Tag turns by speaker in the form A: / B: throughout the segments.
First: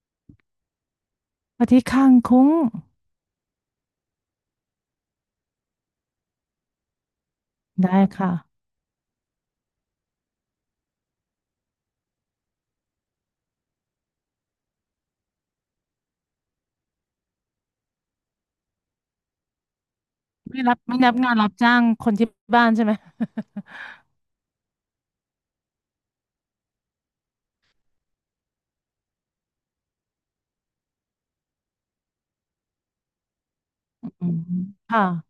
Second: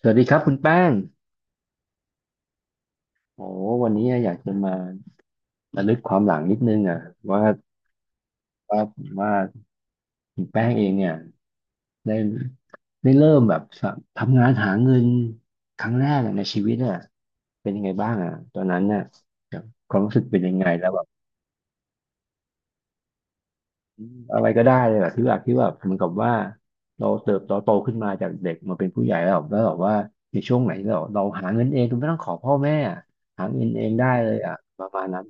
A: สวัสดีครับคุณแป้ง
B: ปฏิตย์ข้ังคุ้ง
A: โอ้วันนี้อยากจะมาระลึกความหลังนิดนึงอ่ะว่า
B: ได้ค่ะ
A: ว่าว่าคุณแป้งเองเนี่ยได้ได้เริ่มแบบสะทำงานหาเงินครั้งแรกอะในชีวิตอ่ะเป็นยังไงบ้างอ่ะตอนนั้นเนี่ยบความรู้สึกเป็นยัง
B: ไม่
A: ไง
B: รับ
A: แล้ว
B: ไม่
A: แบบ
B: นับงานรับจ้างคนที่บ้านใช่ไหม
A: อืมอะไรก็ได้เลยแบบเหมือนกับว่าเราเติบโตโตขึ้นมาจากเด็กมาเป็นผู้ใหญ่แล้วแบบว่าในช่วงไหนเราหาเงินเองโดยไม่ต้องขอพ่อแม่อะหาเงินเองได้
B: อื
A: เลยอ่ะ
B: ม
A: ประมา
B: ค่ะ
A: ณนั้น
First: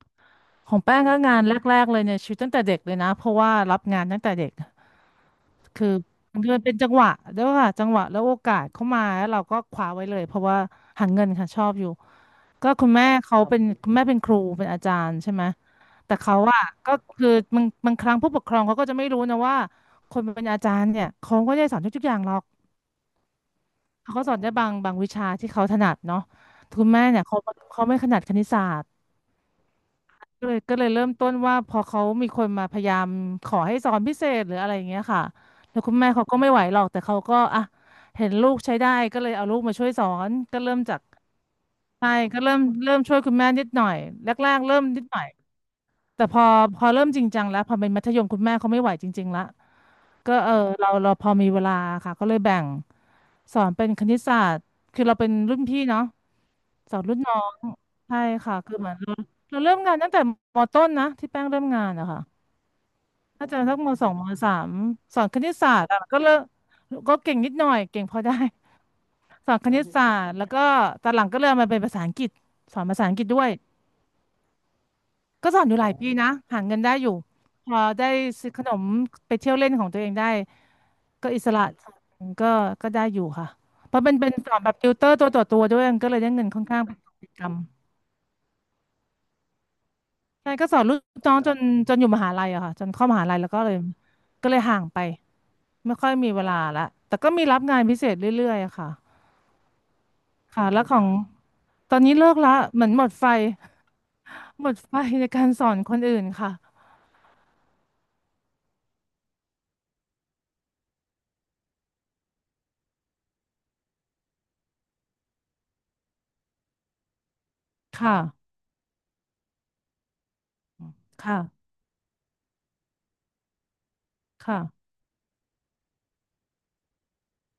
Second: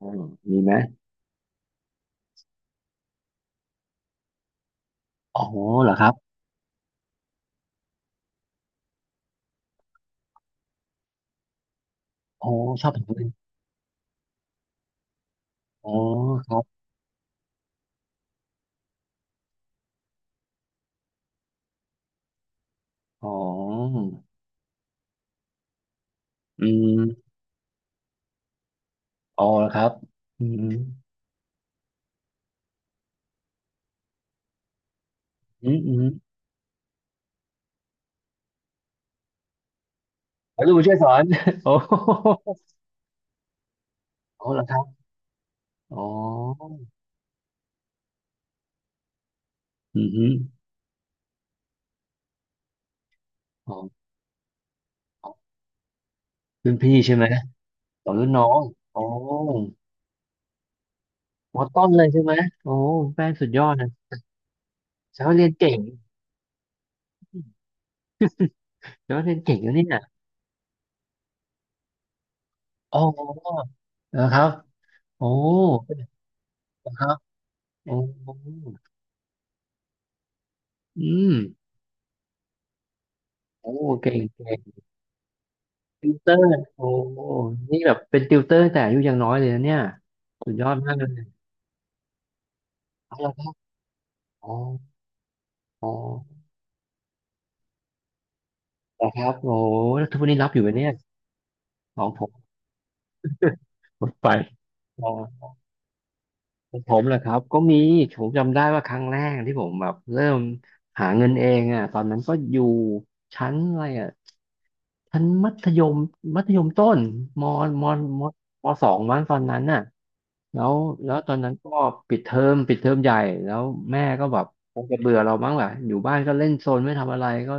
A: อืมมีไห
B: ข
A: ม
B: องแป้งก็งานแรกๆเลยเนี่ยชีวิตตั้งแต่เด็กเลยนะเพราะว่ารับงานตั้งแต่เด็ก
A: อ๋อ
B: คื
A: เห
B: อ
A: รอครับ
B: มันเป็นจังหวะด้วยค่ะจังหวะแล้วโอกาสเข้ามาแล้วเราก็คว้าไว้เลยเพราะว่าหาเงินค่ะชอบอยู่
A: อ๋อ
B: ก็
A: ช
B: คุ
A: อ
B: ณ
A: บ
B: แม่
A: ทำบุญ
B: เขาเป็นคุณแม่เป็นครูเป็นอาจารย์ใช่ไหม
A: อ๋อ
B: แต่เขา
A: ครั
B: อะ
A: บ
B: ก็คือบางครั้งผู้ปกครองเขาก็จะไม่รู้นะว่าคนเป็นอาจารย์เนี่ยเขาก็ไม่ได้สอนทุกๆอย่างหรอก
A: อ๋อ
B: เขาก็สอนได้บางวิชาที่เขาถนัดเนาะ
A: อื
B: คุณแม่เนี่ย
A: ม
B: เขาไม่ขนาดคณิตศาสตร์
A: อ๋อเหรอครับอื
B: ก็เลย
A: ม
B: ก็เลยเริ่มต้นว่าพอเขามีคนมาพยายามขอให้สอนพิเศษหรืออะไรอย่างเงี้ยค่ะ
A: อื
B: แล้
A: ม
B: วคุ
A: อื
B: ณ
A: ม
B: แม่เขาก็ไม่ไหวหรอกแต่เขาก็อ่ะเห็นลูกใช้ได้ก็เลยเอาลูกมาช่วยสอนก็
A: แล้วลู
B: เริ่
A: ก
B: ม
A: บุญช่ว
B: จา
A: ย
B: ก
A: สอน โอ้
B: ใช่ก็เริ่มช่วยคุณแม่นิดหน่อย
A: อ๋อ
B: แร
A: เหร
B: ก
A: อ
B: ๆ
A: ค
B: เริ่
A: รั
B: ม
A: บ
B: นิดหน่อย
A: อ๋
B: แต่พอ
A: อ
B: พอเริ่มจริงจังแล้วพอเป็นมัธยมคุณแม่เขาไม่ไหวจริงๆละ
A: อืมอหือ
B: ก็เออเราพอมีเวลาค่ะก็เลยแบ่งสอน
A: อ๋อ
B: เป็นคณิตศาสตร์คือเราเป็นรุ่นพี่เนาะ
A: รุ่นพี่
B: สอน
A: ใช่
B: รุ่น
A: ไหม
B: น้อง
A: ต่อน
B: ใช่
A: รุ่นน้อ
B: ค่ะ
A: ง
B: คือเหมือน
A: อ๋อ
B: เราเริ่มงานตั้งแต่มต้นนะที่แป้ง
A: ม
B: เริ่
A: อ
B: ม
A: ต้
B: งา
A: น
B: น
A: เล
B: อะ
A: ย
B: ค่ะ
A: ใช่ไหมโอ้แฟนสุ
B: น่า
A: ด
B: จะ
A: ยอด
B: สัก
A: นะ
B: มสองมสามส
A: แสด
B: อ
A: ง
B: น
A: ว่า
B: ค
A: เรี
B: ณิ
A: ยน
B: ตศา
A: เก่ง
B: สตร์อะก็เลิกก็เก่งนิดหน่อยเก่งพอได้
A: แสดงว่าเรียน
B: สอ
A: เก่ง
B: นค
A: แล้ว
B: ณิต
A: เนี่ย
B: ศาสตร์แล้วก็ตอนหลังก็เริ่มมาเป็นภาษาอังกฤษสอน
A: อ๋
B: ภาษาอังกฤษด้วย
A: อเหรอครับโอ้
B: ก็สอนอยู่หลายปีนะหาเงิน
A: เหรอ
B: ได้
A: ค
B: อ
A: รั
B: ยู่
A: บ
B: พอ
A: โอ้
B: ได้ซื้อขนมไปเที่ยวเล่นของตัวเองได้
A: อื
B: ก็
A: ม
B: อิสระก็ก็ได้อยู่ค่ะ
A: โอ้
B: เพราะ
A: เก่
B: มั
A: ง
B: นเป็นส
A: เก่
B: อน
A: ง
B: แบบติวเตอร์ตัวต่อตัวด้วยมัน
A: ติ
B: ก็
A: ว
B: เลย
A: เต
B: ได้
A: อ
B: เงิ
A: ร์
B: นค่อนข้าง
A: โอ้
B: เป็น
A: โห
B: กิจกรรม
A: นี่แบบเป็นติวเตอร์แต่อายุยังน้อยเลยนะเนี่ยสุ
B: ใช่
A: ดย
B: ก็
A: อด
B: สอน
A: มา
B: ลู
A: ก
B: ก
A: เลย
B: น้องจนอยู่มหาลัยอะค่ะจนเข้าม
A: เอา
B: หา
A: ละ
B: ลัย
A: ครั
B: แล้ว
A: บ
B: ก็เลย
A: อ๋อ
B: ห่างไป
A: อ๋อ
B: ไม่ค่อยมีเวลาละแต่ก็มีรับงานพิเศษเรื่อยๆอะค่ะ
A: เหรอครับโอ้โหแล้วทุกวันนี้รับอยู่
B: ค่ะ
A: ไหม
B: แล้
A: เนี่
B: ว
A: ย
B: ของตอ
A: ข
B: น
A: อง
B: นี้
A: ผ
B: เลิ
A: ม
B: กละเหมือนหมดไฟ
A: หมดไป
B: หมดไฟ
A: อ๋
B: ในกา
A: อ
B: รสอนคนอื่นค่ะ
A: ของผมเหรอครับก็มีผมจำได้ว่าครั้งแรกที่ผมแบบเริ่มหาเงินเองอ่ะตอนนั้นก็อยู่ชั้นอะไรอ่ะชั้นมัธยมมัธยมต้นมม
B: ค
A: ม
B: ่ะ
A: มสองมั้งตอนนั้นน่ะ แล้วแล้วตอนนั้น
B: ค่ะ
A: ก็ปิดเทอมปิดเทอมใหญ่แล้วแม่ก็แบบคง
B: ค่ะ
A: จะเบื่อเรามั้งแหละอยู่บ้านก็เล่นโซนไม่ทำอะไรก็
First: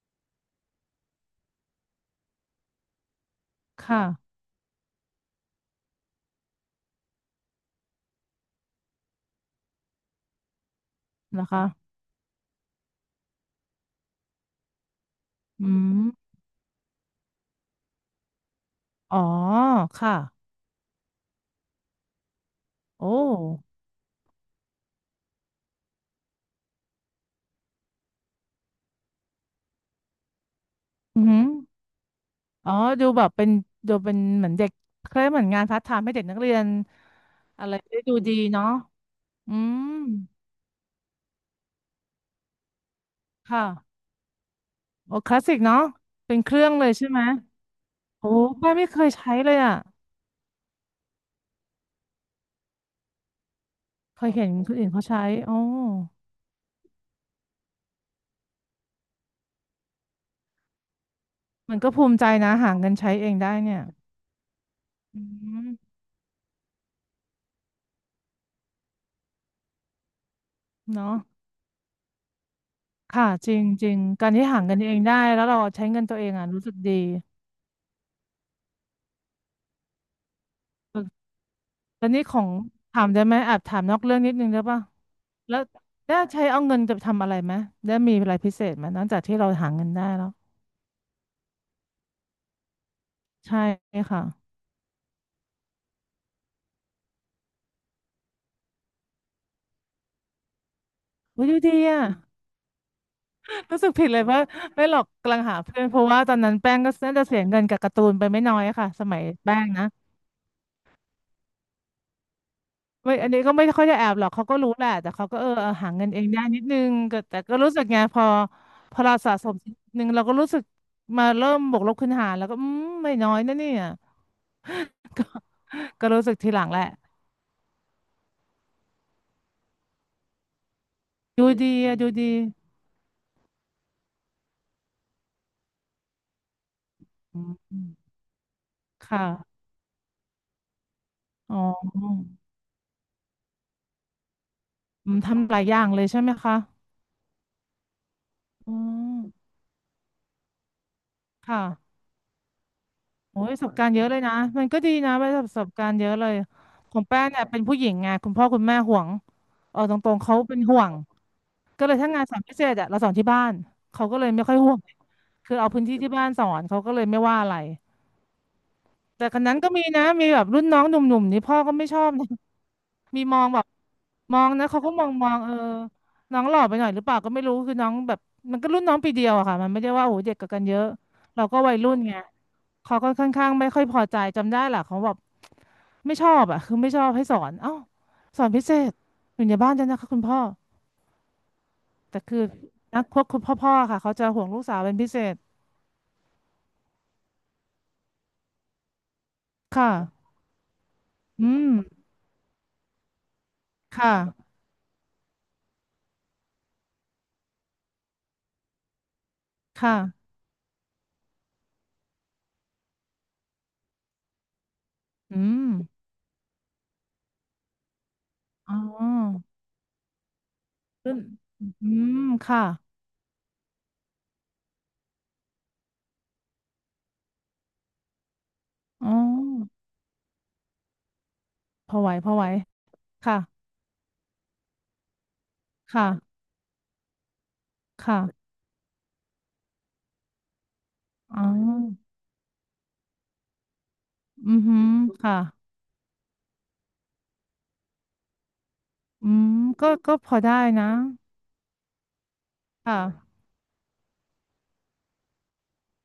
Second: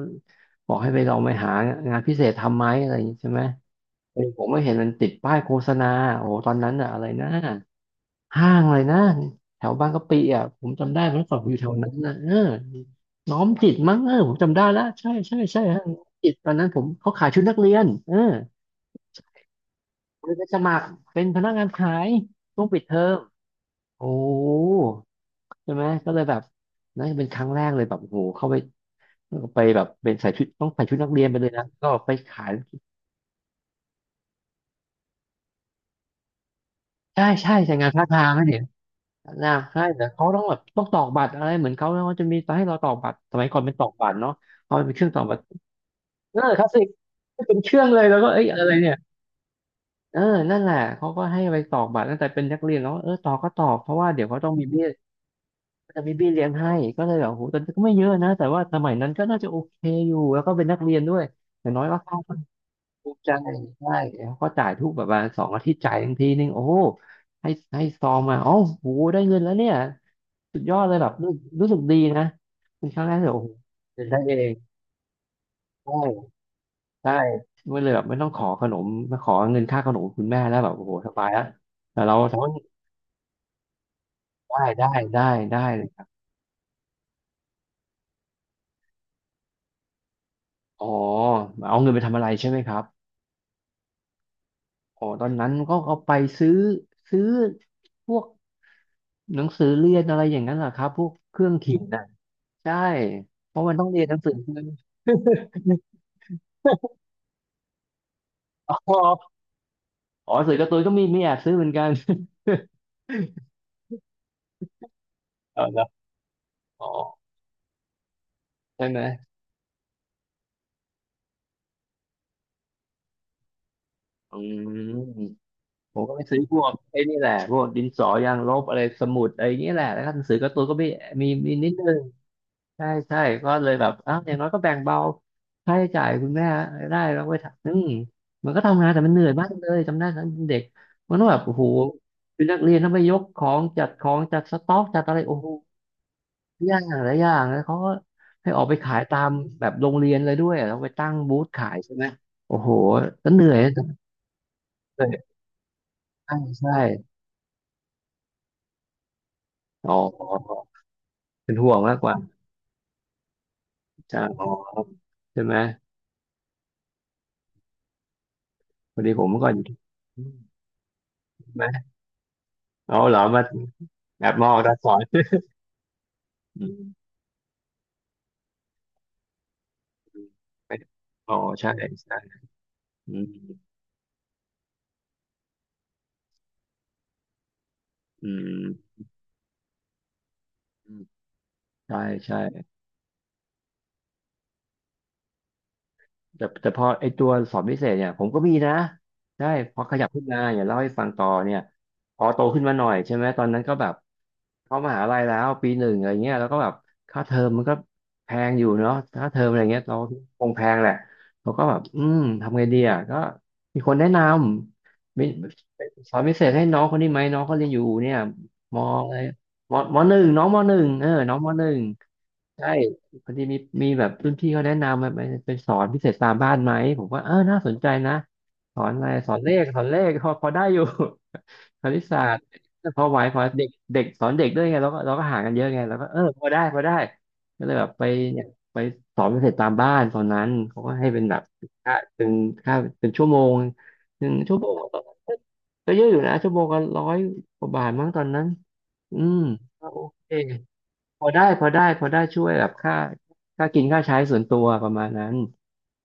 A: บอกให้ไปลองไปหางานพิเศษทำไหมอะไรอย่างนี้ใช่ไหม
B: ค่ะ
A: เออผมกเห็นมันติดป้ายโฆษณาโอ้โหตอนนั้นอะอะไรนะห้างอะไรนะแถวบางกะปิอ่ะผมจำได้เมื่อก่อนผ
B: นะ
A: มอยู่แถว
B: คะ
A: นั้นนะเออน้อมจิตมั้งเออผมจำได้แล้วใช่ใช่ใช่
B: อื
A: ห้างน้อ
B: ม
A: มจิตตอนนั้นผมเขาขายชุดนักเรียนเออ
B: อ๋อค่ะ
A: เลยไปสมัครเป็นพนักงานขายช่วงปิดเทอ
B: โอ
A: ม
B: ้
A: โอ้ ใช่ไหมก็เลยแบบนั่นเป็นครั้งแรกเลยแบบโอ้โหเข้าไปไปแบบเป็นใส่ชุดต้องใส่ชุดนัก
B: อื
A: เรีย
B: อ
A: นไป
B: หื
A: เล
B: อ
A: ยนะก็ไปขาย
B: อ๋อดูแบบเป็นดูเป็นเหมือนเด็กเคล้ายเหมือนงานพาร์ทไทม์ให้เด็กนักเรียน
A: ใช่ใช่
B: อะ
A: ใส่
B: ไร
A: งาน
B: ได้
A: ท่า
B: ดู
A: ทาง
B: ดี
A: นะเนี่ย
B: เนาะ
A: นะ
B: อืม
A: ใช่แต่เขาต้องแบบต้องตอกบัตรอะไรเหมือนเขาแล้วเขาจะมีให้เราตอกบัตรสมัยก่อน
B: ค่ะ
A: เป็นตอกบัตรเนาะเขาเป็นเครื่อง
B: โอ้
A: ตอก
B: ค
A: บัต
B: ลา
A: ร
B: สสิกเนาะเป็
A: เอ
B: น
A: อ
B: เค
A: ค
B: รื่อ
A: ลาส
B: ง
A: สิ
B: เล
A: ก
B: ยใช่ไหม
A: เป็นเครื่องเลยแล้วก็
B: โอ้
A: เอ้ยอะไร
B: ป้าไม่
A: เนี่ย
B: เคยใช้เลยอ่ะ
A: เออนั่นแหละเขาก็ให้ไปตอกบัตรตั้งแต่เป็นนักเรียนแล้วเออตอกก็ตอกเพราะว่า
B: เค
A: เดี๋ยว
B: ย
A: เขา
B: เห็
A: ต้อ
B: น
A: งมี
B: คน
A: เบี้ย
B: อื่นเขาใช้โอ้
A: จะมีเบี้ยเลี้ยงให้ก็เลยแบบโอ้โหแต่ก็ไม่เยอะนะแต่ว่าสมัยนั้นก็น่าจะโอเคอยู่แล้วก็เป็นนักเรียนด้วยอย่าง
B: มัน
A: น้อย
B: ก็
A: ก็
B: ภูมิใจนะหาเงิน
A: ถู
B: ใช้
A: ก
B: เอ
A: ใจ
B: งได้เนี่ย
A: ใช่แล้วก็จ่ายทุกแบบ
B: อื
A: ว่าสองอาทิตย์จ่าย
B: ม
A: ทังทีนึงโอ้โหให้ให้ซองมาโอ๋อโหได้เงินแล้วเนี่ยสุดยอดเลยแบบ
B: เนาะ
A: รู้รู้สึกดีนะเป็นครั้งแรก
B: ค่ะ
A: ที่แบบโอ้
B: จ
A: โห
B: ริงจริง
A: ได้
B: การ
A: เอ
B: ที่
A: ง
B: หาเงินเองได้แล้วเราใช้เงินตัวเอ
A: ใช่
B: งอ่ะรู้สึกดี
A: ใช่ไม่เลยแบบไม่ต้องขอขนมมาขอเงินค่าขนมคุณแม่แล้วแบบโอ้โหสบายแล้วแต่
B: แล้ว
A: เรา
B: นี่ของ
A: ทำ
B: ถามได้ไหมแอบถามนอกเรื่องนิดนึงได้ป่ะ
A: ได้ได้ได้
B: แล้ว
A: ได้เลยครับ
B: ได้ใช้เอาเงินจะทำอะไรไหมได้มีอะไรพิเศษไหมนอกจากที่เราหาเงินได้แล้ว
A: อ๋อเอาเงินไปทำอะไรใช่ไหมครับ
B: ใช่ค่ะ
A: อ๋อตอนนั้นก็เอาไปซื้อซื้อพวก หนังสือเรียนอะไรอย่างนั้นเหรอครับพวกเค
B: อุ๊
A: รื่
B: ย
A: อง
B: ดูดี
A: เขียน
B: อ่ะ
A: น่ะใช่เพราะ มัน
B: รู้
A: ต้อ
B: สึ
A: ง
B: ก
A: เรีย
B: ผิ
A: น
B: ด
A: หนั
B: เล
A: ง
B: ย
A: สือ
B: ว่า
A: เรียน
B: ไม่หรอกกำลังหาเพื่อนเพราะว่าตอนนั้นแป้งก็น่าจะเสียเงินกับการ์ตูนไปไม่น้อย ค่ะ
A: อ๋อ
B: สมัยแป้งนะ
A: อ๋อหนังสือการ์ตูนก็มีแอบซื้อเหมือนกัน
B: ไม่อันนี้ก็ไม่ค่อยจะแอบหรอกเขาก็รู้แหละแต่เขาก็เออ
A: เอา
B: เออ
A: ละ
B: หาเงินเองได้นิดนึ
A: อ๋อ
B: งก็แต่ก็รู้สึกไงพอ
A: ใช่
B: พ
A: ไหม
B: อเราสะสมนิดนึงเราก็รู้สึกมาเริ่มบวกลบคูณหารแล้วก็อืมไม่น้อยนะเนี่ย
A: อืมผม
B: ก็
A: ก็ไป
B: รู้สึก
A: ซื้อ
B: ที
A: พ
B: หลั
A: ว
B: ง
A: ก
B: แหละ
A: ไอ้นี่แหละพวกดินสอยางลบอะไรสมุดอะไรอย่างเงี้ยแหละแล้วก็หนังสือการ์ตูนก็มีมี
B: ดู
A: มีนิด
B: ดี
A: นึ
B: อะ
A: ง
B: ดูดี
A: ใช่ใช่ก็เลยแบบอ้าวอย่างน้อยก็แบ่งเบาค่าใช้จ่ายคุณแม่ได้แล้วไป
B: อื
A: ทำอืม
B: ม
A: มันก็ทำงานแต่
B: ค
A: มันเหนื่อยมาก
B: ่ะ
A: เลยจำได้ตอนเด็กมันต้องแบบโอ้
B: อ๋อ
A: โหเป็นนักเรียนต้องไปยกของจัดของจัดสต็อกจัด
B: อื
A: อะ
B: ม
A: ไรโอ้โห
B: ทำหลายอย่างเลยใช่ไหมคะ
A: ยากหลายอย่างแล้วเขาก็ให้ออก
B: อื
A: ไปขายตาม
B: ม
A: แบบโรงเรียนเลยด้วยเราไปตั้งบูธ
B: ค่ะ
A: ขายใช่ไหมโอ้โหก็เห
B: โอ้ย
A: นื่อ
B: ป
A: ย
B: ระสบ
A: ก็
B: การณ์เยอะเลยนะมันก็ดี
A: เหนื่อ
B: นะ
A: ย
B: ว่าประสบการณ์เยอะเลย
A: ใช่ใช่
B: ของแป้งเนี่ยเป็นผู้หญิงไงคุณพ่อคุณแม่ห่วงเอา
A: อ๋
B: ต
A: อ
B: รงๆเขาเป็นห่วง
A: เป็นห่วง
B: ก็เล
A: มา
B: ย
A: กก
B: ถ้า
A: ว่า
B: งานสอนพิเศษอะเราสอนที่บ้านเขาก็
A: ใช่
B: เลยไม่
A: อ๋อ
B: ค่อยห่วง
A: ใช่ไห
B: คื
A: ม
B: อเอาพื้นที่ที่บ้านสอนเขาก็เลยไม่ว่าอะไร
A: พอดีผ
B: แต่
A: ม
B: ค
A: เมื่อ
B: น
A: ก่อน
B: นั้
A: อ
B: น
A: ยู่
B: ก็
A: ที่
B: มีนะมีแบบรุ่นน้องหนุ่มๆนี่
A: ใช่
B: พ่อ
A: ไหม
B: ก็ไม่ชอบนะ
A: อ๋อเหรอ
B: มีม
A: มา
B: องแบบ
A: แอบ
B: มอ
A: ม
B: ง
A: อง
B: นะ
A: ตา
B: เขา
A: ส
B: ก็
A: อ
B: ม
A: น
B: องมองเออน้องหล่อ
A: อื
B: ไปหน่อยหรือ
A: ม
B: เปล่าก็ไม่รู้คือน้องแบบมันก็รุ่นน้องปีเดียวอะค่ะมันไม่ได้ว่าโอ้โหเด็กกับกันเยอะ
A: อ๋อ
B: เราก็
A: ใช่
B: วัยรุ่นไง
A: ใช่
B: เขาก็
A: อื
B: ค่อ
A: ม
B: นข้างไม่ค่อยพอใจจำได้แหละเขาแบบไม่ชอบอะคือไม่ชอบให้สอนเอ้า
A: อื
B: สอนพิเศ
A: ม
B: ษอยู่ในบ้านด้วยนะคะคุณพ่อ
A: อืมใช่
B: แต่
A: ใช่
B: คือนักพวกคุณพ่อๆค่ะเขาจะห่วงลูกสาวเป็นพิเศษ
A: แต่พอไอตัวสอบพิเศษเนี่ยผมก็มีนะใช่พอ
B: ค่ะ
A: ขยับขึ้นมาอย่าเล่าให้ฟังต่อ
B: อื
A: เนี่ย
B: ม
A: พอโตขึ้นมาหน่อยใช่ไหมตอนนั้นก็แบบ
B: ค่ะ
A: เข้ามหาลัยแล้วปีหนึ่งอะไรเงี้ยแล้วก็แบบค่าเทอมมันก็แพงอยู่เนาะค่าเทอมอะไรเงี้ยเรา
B: ค่ะ
A: คงแพงแหละเราก็แบบอืมทำไงดีอ่ะก็มีคนแนะนำมี
B: อืม
A: สอนพิเศษให้น้องคนนี้ไหมน้องเขาเรียนอยู่เนี่ย
B: อ๋อ
A: มอะไรมมหนึ่งน้องมหนึ่งเออ
B: ขึ้น
A: น้องมหนึ่ง
B: อืมค่ะ
A: ใช่พอดีมีแบบรุ่นพี่เขาแนะนำมาไปสอนพิเศษตามบ้านไหมผมว่าเออน่าสนใจนะสอนอะไร
B: อ๋
A: สอนเลขส
B: อ
A: อนเลขพอได้อยู่ ค
B: พอ
A: ณิต
B: ไหว
A: ศา
B: พอ
A: สต
B: ไห
A: ร์
B: ว
A: พอไหวพ
B: ค่ะ
A: อเด็กเด็กสอนเด็กด้วยไงเราก็ห่างกันเยอะไงเราก็เออ
B: ค่ะ
A: พอได้พอได้ก็เลยแบบไปเนี่ย
B: ค่ะ
A: ไปสอนพิเศษตามบ้านตอนนั้นเขาก็ให้เป็นแบ
B: อ๋อ
A: บค่าเป็นค่าเป็นชั่วโมงหนึ่ง
B: อื
A: ชั่ว
B: อ
A: โมง
B: หือ
A: ก็
B: ค่ะ
A: เยอะอยู่นะชั่วโมงก็ร้อยกว่าบาทมั้งตอนนั้นอื
B: อื
A: ม
B: ม
A: ก็
B: ก็
A: โอ
B: ก็พ
A: เค
B: อได้นะ
A: พอได้พอได้พอได้ช่วยแบบค่า
B: ค่ะ
A: ค่ากินค่าใช้ส่วนตัวประมาณนั้น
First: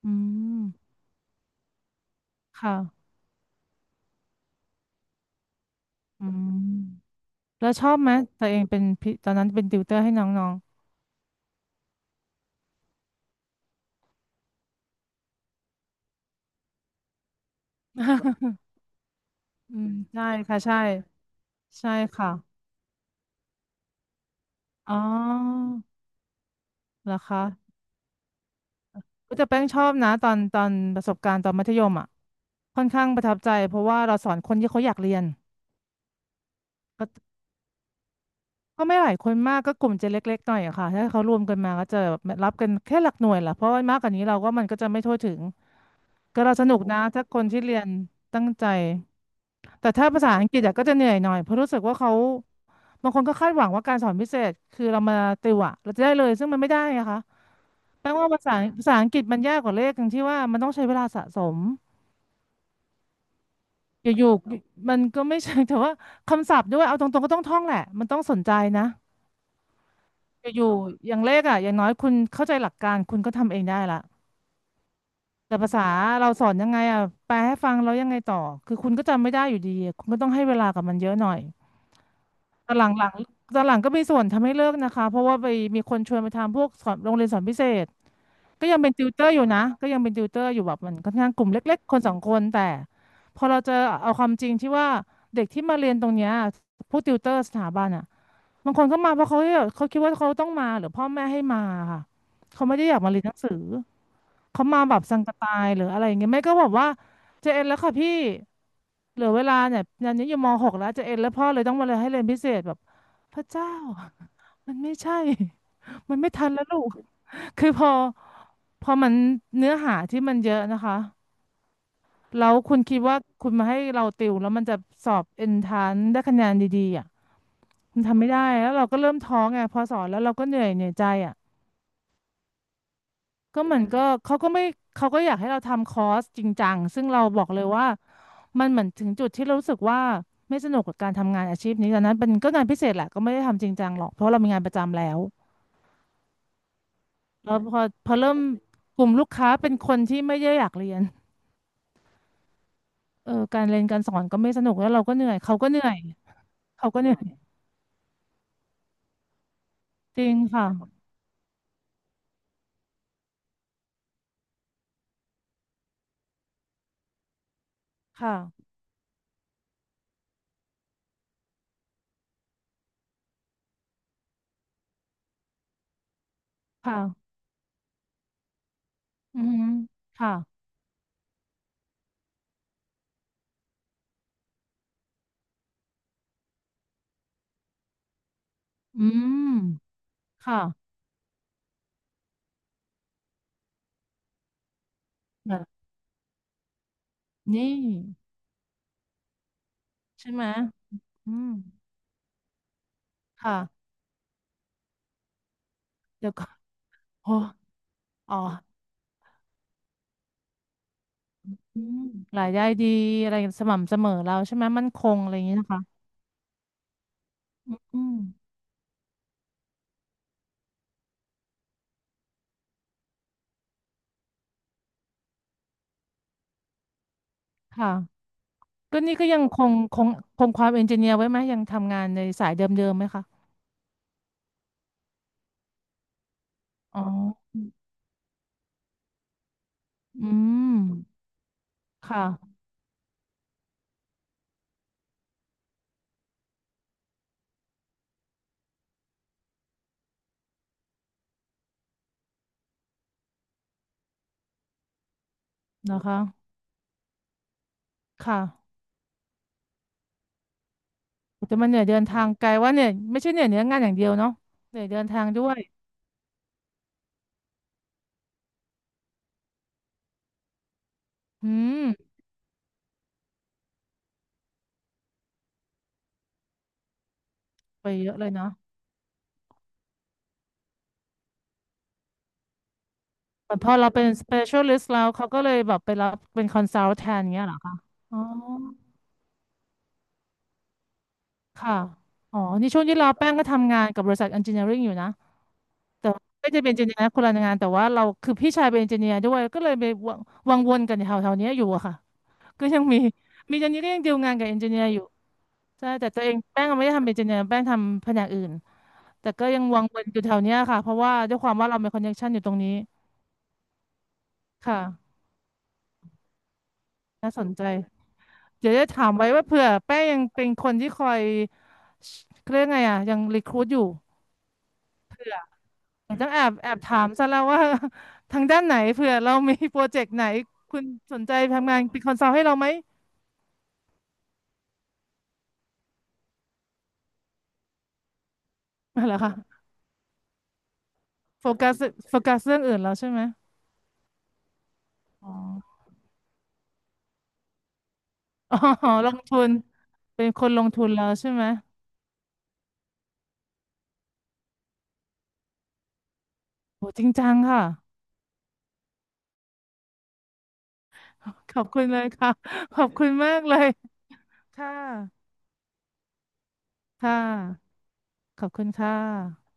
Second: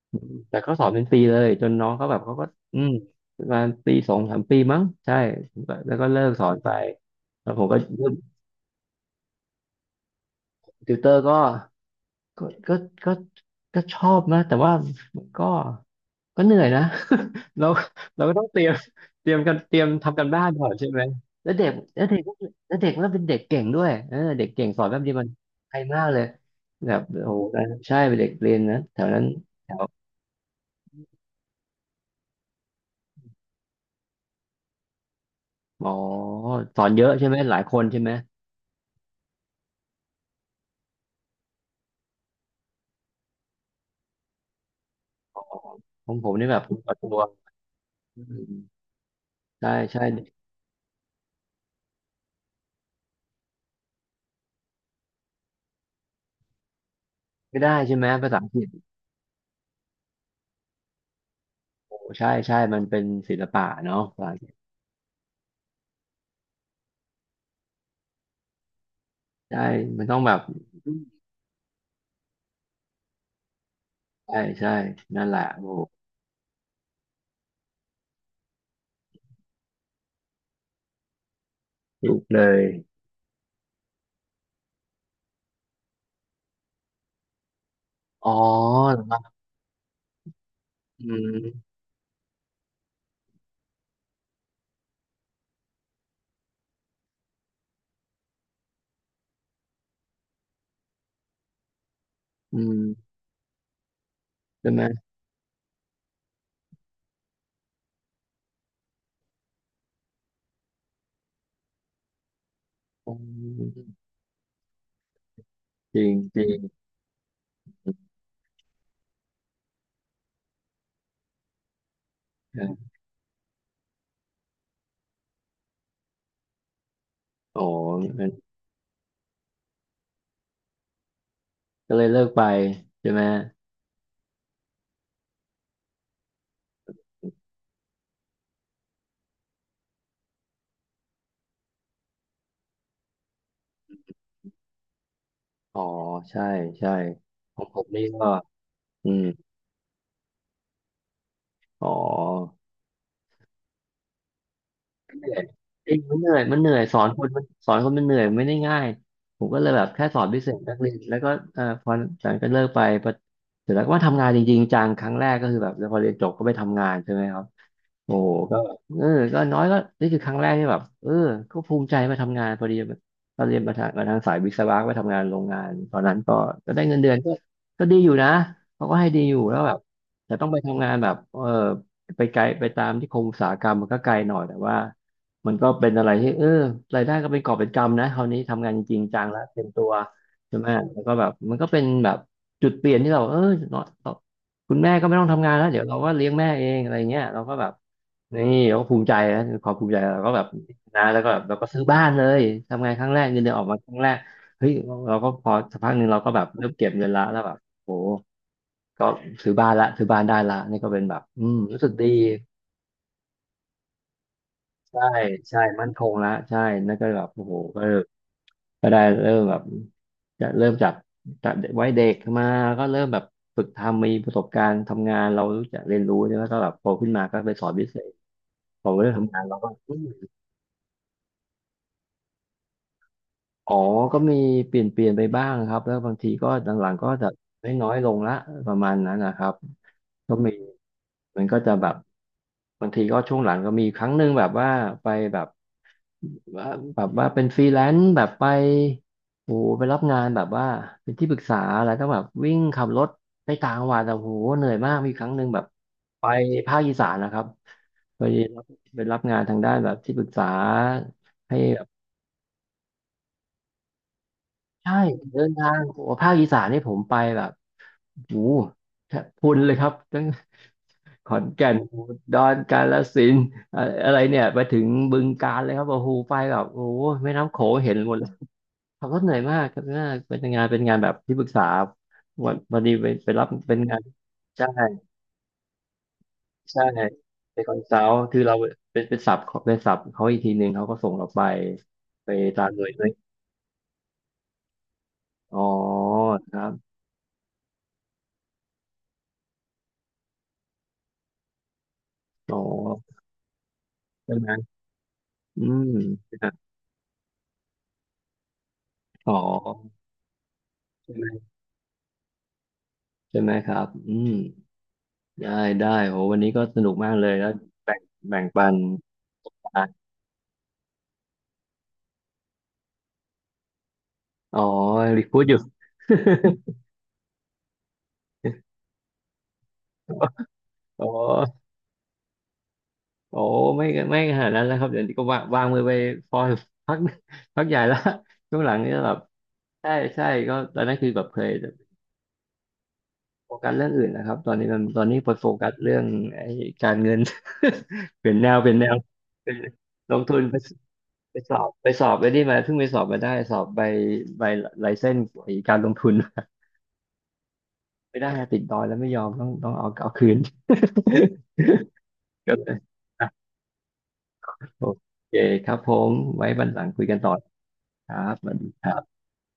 B: อื
A: แต่เขาสอน
B: ม
A: เป็นปีเลยจนน้องเขาแบบเขาก็
B: ค
A: อืม
B: ่ะ
A: ประมาณปีสองสามปีมั้งใช่แล้วก็เลิ
B: อื
A: กสอน
B: ม
A: ไปแล้วผม
B: แล้ว
A: ก็
B: ชอบไหมตัวเองเป็นพิตอนนั้นเป็นติวเตอร์ให้น้อง
A: ติวเตอร์ก็ก็ก็ก็ชอบนะแต่ว่าก็ ก็เหนื่อยนะ เราเราก็ต้อง
B: ๆ
A: เตรียมเตรียมกัน เต
B: อื
A: รีย
B: ม
A: มทำ
B: ใช่
A: กันบ้าน
B: ค่ะ
A: ก่อน
B: ใช่
A: ใช่ไหม แล้วเด็ก
B: ใช่
A: แล้วเด็ก
B: ค่ะ
A: แล้วเด็กแล้วเป็นเด็กเก่งด้วยเออเด็กเก่งสอน
B: อ๋
A: แป๊บเดียวมัน
B: อ
A: ไฮมากเลยแบบ
B: เหรอ
A: โอ้
B: คะ
A: โหใช่เป็นเด็กเรียนนะแถวนั้น
B: ก็จะแป้ง
A: แถ
B: ช
A: ว
B: อบนะตอนตอนประสบการณ์ตอนมัธยมอ่ะค่อนข้างประทับใจเพราะว่าเราสอนคนที่เขาอยากเรียน
A: อ๋อสอนเยอะใช่ไหมหลายคนใช่ไหม
B: ก็ไม่หลายคนมากก็กลุ่มจะเล็กๆหน่อยอะค่ะถ้าเขารวมกันมาก็จะแบบรับกันแค่หลักหน่วยแหละเพราะว่ามากกว่านี้เราก็มันก็จะไม่ทั่วถึง
A: ของผม
B: ก็
A: นี่
B: เรา
A: แบบ
B: ส
A: ค
B: นุ
A: น
B: ก
A: ว่อ
B: นะ
A: ตัว
B: ถ้าคนที่เรียน
A: อื
B: ตั้ง
A: ม
B: ใจ
A: ใช่
B: แต่
A: ใช่
B: ถ้าภาษาอังกฤษอะก็จะเหนื่อยหน่อยเพราะรู้สึกว่าเขาบางคนก็คาดหวังว่าการสอนพิเศษคือเรามาติวอะเราจะได้เลยซึ่งมันไม่ได้อะค่ะ
A: ไม่ได้ใช่ไห
B: แป
A: ม
B: ลว่า
A: ภาษา
B: ภา
A: อัง
B: ษา
A: กฤษ
B: ภาษาอังกฤษมันยากกว่าเลขตรงที่ว่ามันต้องใช้เวลาสะสม
A: โอ้ใช่ใช่มันเป็นศิลปะเนาะ
B: อ
A: ภาษา
B: ยู่
A: อังกฤษ
B: ๆมันก็ไม่ใช่ แต่ว่าคำศัพท์ด้วยเอาตรงๆก็ต้องท่องแหละมันต้องสนใจนะ
A: ใช่มันต้องแบบ
B: อยู่ๆอย่างเลขอ่ะอย่างน้อยคุณเข้าใจหลักการคุณก็ทำเองได้ละ
A: ใช่ใช่นั่นแหละ
B: แต่
A: โอ้
B: ภาษาเราสอนยังไงอ่ะแปลให้ฟังแล้วยังไงต่อคือคุณก็จำไม่ได้อยู่ดีอะคุณก็ต้องให้เวลากับมันเยอะหน่อย
A: ถูกเลย
B: ตอนหลังหลังตอนหลังก็มีส่วนทำให้เลิกนะคะเพราะว่าไปมีคนชวนไปทำพวกสอนโรงเรียนสอนพิเศษ
A: อ๋อ
B: ก็ยังเป็นติวเตอร์อยู่นะก็ยังเป็นติวเตอร์อยู่แบบมัน
A: อื
B: ค่อนข้างกลุ่ม
A: ม
B: เล็กๆคนสองคนแต่พอเราเจอเอาความจริงที่ว่าเด็กที่มาเรียนตรงเนี้ยผู้ติวเตอร์สถาบันอ่ะ บางคนก็มาเพราะเขาแบบเขาคิดว่าเขาต้องมาหรือพ่อแม่ให้มาค่ะ
A: อื
B: เขาไม่ได้อยากมา
A: ม
B: เรียนหนังสือเขา
A: ใช่ไห
B: มาแบบ
A: ม
B: สังกะตายหรืออะไรอย่างเงี้ยแม่ก็บอกว่าเจเอ็นแล้วค่ะพี่เหลือเวลาเนี่ยตอนนี้อยู่ม .6 แล้วเจเอ็นแล้วพ่อเลยต้องมาเลยให้เรียนพิเศษแบบ
A: อื
B: พระเจ้า
A: ม
B: มันไม่ใช่
A: จริ ง
B: มันไม่
A: จริ
B: ทันแล้ว
A: ง
B: ลูก คือพอมันเนื้อหาที่มันเยอะนะคะแล้ว
A: ค
B: คุณ
A: รับ
B: คิดว่าคุณมาให้เราติวแล้วมันจะสอบเอนทานได้คะแนนดีๆอ่ะ
A: อ๋อ
B: มันทำไม่
A: งั้น
B: ได้แล้วเราก็เริ่มท้อไงพอสอนแล้วเราก็เหนื่อยเหนื่อยใจอ่ะ
A: ก็เลยเลิกไปใช่ไหม
B: ก็เหมือนก็เขาก็ไม่เขาก็อยากให้เราทำคอร์สจริงจังซึ่งเราบอกเลยว่ามันเหมือนถึงจุดที่เรารู้สึกว่าไม่สนุกกับการทำงานอาชีพนี้ตอนนั้นเป็นก็งานพิเศษแหละก็ไม่ได้ทำจริงจังหรอกเพราะเรามีงานประจำแล้ว
A: อ๋อใช่ใช่
B: แล้
A: ข
B: ว
A: อง
B: พ
A: ผ
B: อ
A: มนี่
B: พอ
A: ก็
B: เริ่มกลุ่
A: อื
B: ม
A: ม
B: ลูกค้าเป็นคนที่ไม่ได้อยากเรียน
A: อ๋อ
B: เออการเรียนการสอนก็ไม่สนุกแล้วเราก็เห
A: เห
B: นื่อ
A: นื่
B: ย
A: อย
B: เขาก็เหนื่
A: เอ
B: อย
A: งมันเหนื่อยมันเหนื่อย
B: เขา
A: ส
B: ก็
A: อน
B: เหนื่อ
A: ค
B: ย
A: นมันสอนคนมันเหนื่อยไม่ได้ง่ายผมก็เลยแบบแค่ส
B: จ
A: อน
B: ริง
A: พิเศษ
B: ค่ะ
A: นักเรียนแล้วก็พอหลังจากก็เลิกไปพอเสร็จแล้วก็มาทำงานจริงๆจังครั้งแรกก็คือแบบแล้วพอเรียนจบก็ไปทำงานใช่ไหมครับ โอ้ก็
B: ค่ะ
A: เออก็น้อยก็นี่คือครั้งแรกที่แบบเออก็ภูมิใจมาทำงานพอดีตอนเรียนมาทางสายวิศวะไปทำงานโรงงานตอนนั้นก็ได้เงินเดือนก็
B: ค่ะ
A: ก็ดีอยู่นะเขาก็ให้ดีอ
B: อื
A: ยู่แล้ว
B: ม
A: แบบ
B: ค่ะ
A: แต่ต้องไปทำงานแบบเออไปไกลไปตามที่คงอุตสาหกรรมมันก็ไกลหน่อยแต่ว่ามันก็เป็นอะไรที่เออรายได้ก็เป็นกอบเป็นกำนะคราวนี้ทำงานจริง
B: อื
A: จังแล้ว
B: ม
A: เต็มตัวใช่
B: ค่ะ
A: ไหมแล้วก็แบบมันก็เป็นแบบจุดเปลี่ยนที่เราเออเนาะคุณแม่ก็ไม่ต้องทำงานแล้วเดี๋ย
B: ค่ะ
A: วเราก็เลี้ยงแม่เองอะไรเงี้ยเราก็แบบ
B: นี่
A: นี่เราก็ภูมิใจนะความภูมิใจเราก็
B: ใช่
A: แบ
B: ไหม
A: บนะแล้วก็
B: อื
A: แบบ
B: ม
A: เราก็ซื้อบ้านเลยทำงานครั้งแรกเงินเดือนออกมา
B: ค่ะ
A: ครั้งแรกเฮ้ยเราก็พอสักพักหนึ่งเรา
B: เดี๋
A: ก็
B: ยว
A: แบ
B: ก็
A: บเริ่มเก็บเงินละ
B: โอ้
A: แล้วแบบโห
B: อ๋อ
A: ก็ซื้อบ้านละซื้อบ้านได้ละนี่ก็เป็นแบบอืม
B: อื
A: รู้สึก
B: ม
A: ดี
B: รายได้ดีอะไรสม่ำเสมอเราใช่ไหมมั่นค
A: ใช่
B: งอะไรอย่างนี้
A: ใช่
B: นะคะ
A: มั่นคงละใช่นั่นก็แบบโอ้โห
B: อืม
A: ก็
B: อืม
A: ก็ได้เริ่มแบบจะเริ่มจากไว้เด็กมาก็เริ่มแบบฝึกทำมีประสบการณ์ทำงานเรารู้จักเรียนรู้เนี่ยแล้วก็แบบโตขึ้นมาก็ไปสอนพิ
B: ค่ะ
A: เศษพอ
B: ก็
A: เริ่ม
B: นี่ก็
A: ทำ
B: ยั
A: งาน
B: งค
A: เราก็
B: งคงคงความเอนจิเนียร์ไว้ไหมยังทำงานในสายเดิมๆไหมคะ
A: อ๋อก็มีเปลี่ยนไปบ้างครับแล้วบางทีก็หลัง
B: อ๋อ
A: ๆก็จะไม่น้อยลงละประมาณนั้นนะครับ
B: อื
A: ก็มี
B: ม
A: มันก็จะแบบ
B: ค่ะ
A: บางทีก็ช่วงหลังก็มีครั้งหนึ่งแบบว่าไปแบบว่าแบบว่าเป็นฟรีแลนซ์แบบไปโอ้โหไปรับงานแบบว่าเป็นที่ปรึกษาอะไรต้องแบบวิ่งขับรถไปต่างจังหวัดแต่โอ้โหเหนื่อยมากมีครั้งหนึ่งแบบ
B: นะคะ
A: ไปภาคอีสานนะครับไปรับ
B: ค่ะ
A: ไปรับงานทางด้านแบบที่ปรึกษา
B: แต่
A: ให้
B: มันเหนื่อยเดินทางไกลว่าเนี่ยไม่ใช่เหนื่อยเนื้องานอย่างเดียวเนาะเหนื่อย
A: ใช่
B: เดินทาง
A: เดิ
B: ด้
A: น
B: วย
A: ทางโอ้ภาคอีสานนี่ผมไปแบบโอ้โหแทบพรุนเลยครับตั้ง ขอน
B: อื
A: แก่น
B: ม
A: อุดรกาฬสินธุ์อะอะไรเนี่ยไปถึงบึงกาฬเลยครับโอ้โหไปแบบโอ้โหแม่น้ำโขง
B: ไป
A: เห็น
B: เย
A: หม
B: อะ
A: ด
B: เล
A: เล
B: ย
A: ย
B: เนาะ
A: ขับรถเหนื่อยมากครับน่าเป็นงานเป็นงานแบบที่ปรึกษาวันวันนี้ไปรับ
B: เหมือนพอ
A: เป็น
B: เรา
A: งาน
B: เป็น specialist แล้
A: ใช่
B: วเขาก็เลยแบบไปรับเป็น
A: ใช่
B: consult แทนเงี้ยเหรอ
A: เป็นค
B: คะ
A: อนซัล
B: อ๋อ
A: ท์คือเราเป็นเป็นศัพท์ของเป็นศัพท์เขาอีกทีหนึ่งเขาก็ส่งเราไป
B: ค่ะ
A: ไป
B: อ๋อ
A: ตา
B: นี่
A: มห
B: ช่ว
A: น่
B: ง
A: วย
B: ที่
A: ด้ว
B: เรา
A: ย
B: แป้งก็ทำงานกับบริษัท engineering อยู่นะ
A: อ๋อ
B: แต่ว่า
A: ค
B: ไม่ได้
A: รั
B: เป็น
A: บ
B: engineer คนละงานแต่ว่าเราคือพี่ชายเป็น engineer ด้วยก็เลยไปวังวนกันแถวๆเนี้ยอยู่อะค่ะ
A: อ๋อ
B: ก็ยังมีมีตอนนี้ก็ยังดีลงา
A: ใช่
B: นกั
A: ไห
B: บ
A: ม
B: engineer อยู่
A: อื
B: ใช่แต่ตัวเอง
A: ม
B: แป้งไม่ได้ทำเป็น engineer แป้งทำแผนกอื่นแต่
A: อ๋อ
B: ก็ยังวังวนอยู่แถวเนี้ยค่ะเพราะว่า
A: ใช่ไหม
B: ด้วยความว่าเรามี connection อยู่ตรงนี้
A: ใช่ไหมครับอืม
B: ค่ะ
A: ได้ได้โหวันนี้ก็สนุกมากเล
B: น่า
A: ย
B: ส
A: แล้
B: น
A: ว
B: ใจ
A: แบ่งแบ่งปั
B: เดี๋ย
A: น
B: วจะถามไว้ว่าเผื่อ
A: อ๋
B: แป้งยังเป็นคนที่คอยเรื่องไงอ่ะยังรีครูทอยู่
A: อ๋อรีพูดอยู่
B: ีต้องแอบแอบถามซะแล้วว่า ทางด้านไหนเผื่อเรามีโปรเจกต์ไหนคุณ
A: อ๋อ
B: สนใจทำงานเป็นคอนซัลท์ให้เราไหม
A: โอ้ไม่ไม่ขนาดนั้นแล้วครับเดี๋ยวนี้ก็วางวางมือไปพอพัก พักใหญ่ละช่วงหลังนี่
B: อะ่
A: แบ
B: เร
A: บ
B: อคะ
A: ใช่ใช่ก็ตอนนั้นคือแบบเค
B: โฟ
A: ย
B: กัสโฟกัสเรื่องอื่นแล้วใช่ไหม
A: โฟกัสเรื่องอื่นนะครับตอนนี้มันตอนนี้
B: อ๋
A: ไปโฟกัส
B: อ
A: เรื่องไอ้การเงิน เปลี่ยนแน
B: อ๋
A: ว
B: อ
A: เปลี่ยนแน ว
B: ลงทุ
A: เป็
B: น
A: นลง
B: เป็น
A: ทุ
B: ค
A: น
B: น
A: ไป
B: ลงทุนแล้วใช่ไหม
A: สอบไปสอบไปไี้มาเพิ่งไปสอบมาได้สอบใบใบไลเซนส์ไอ้การลงทุน
B: โหจริงจังค่ะ
A: ไม่ได้อะติดดอยแล้วไม่ยอมต้องต้องเอาเอาคืน
B: ขอบคุณ เลยค่ะ
A: ก็เล
B: ข
A: ย
B: อบคุณ
A: อ่ะ
B: มากเลยค่ะ
A: โอเคครับผมไว้วันหลังคุย
B: ค่
A: กันต่อ
B: ะ
A: ครับ
B: ข
A: ส
B: อบ
A: วัส
B: คุ
A: ดี
B: ณ
A: ค
B: ค่
A: รับ
B: ะ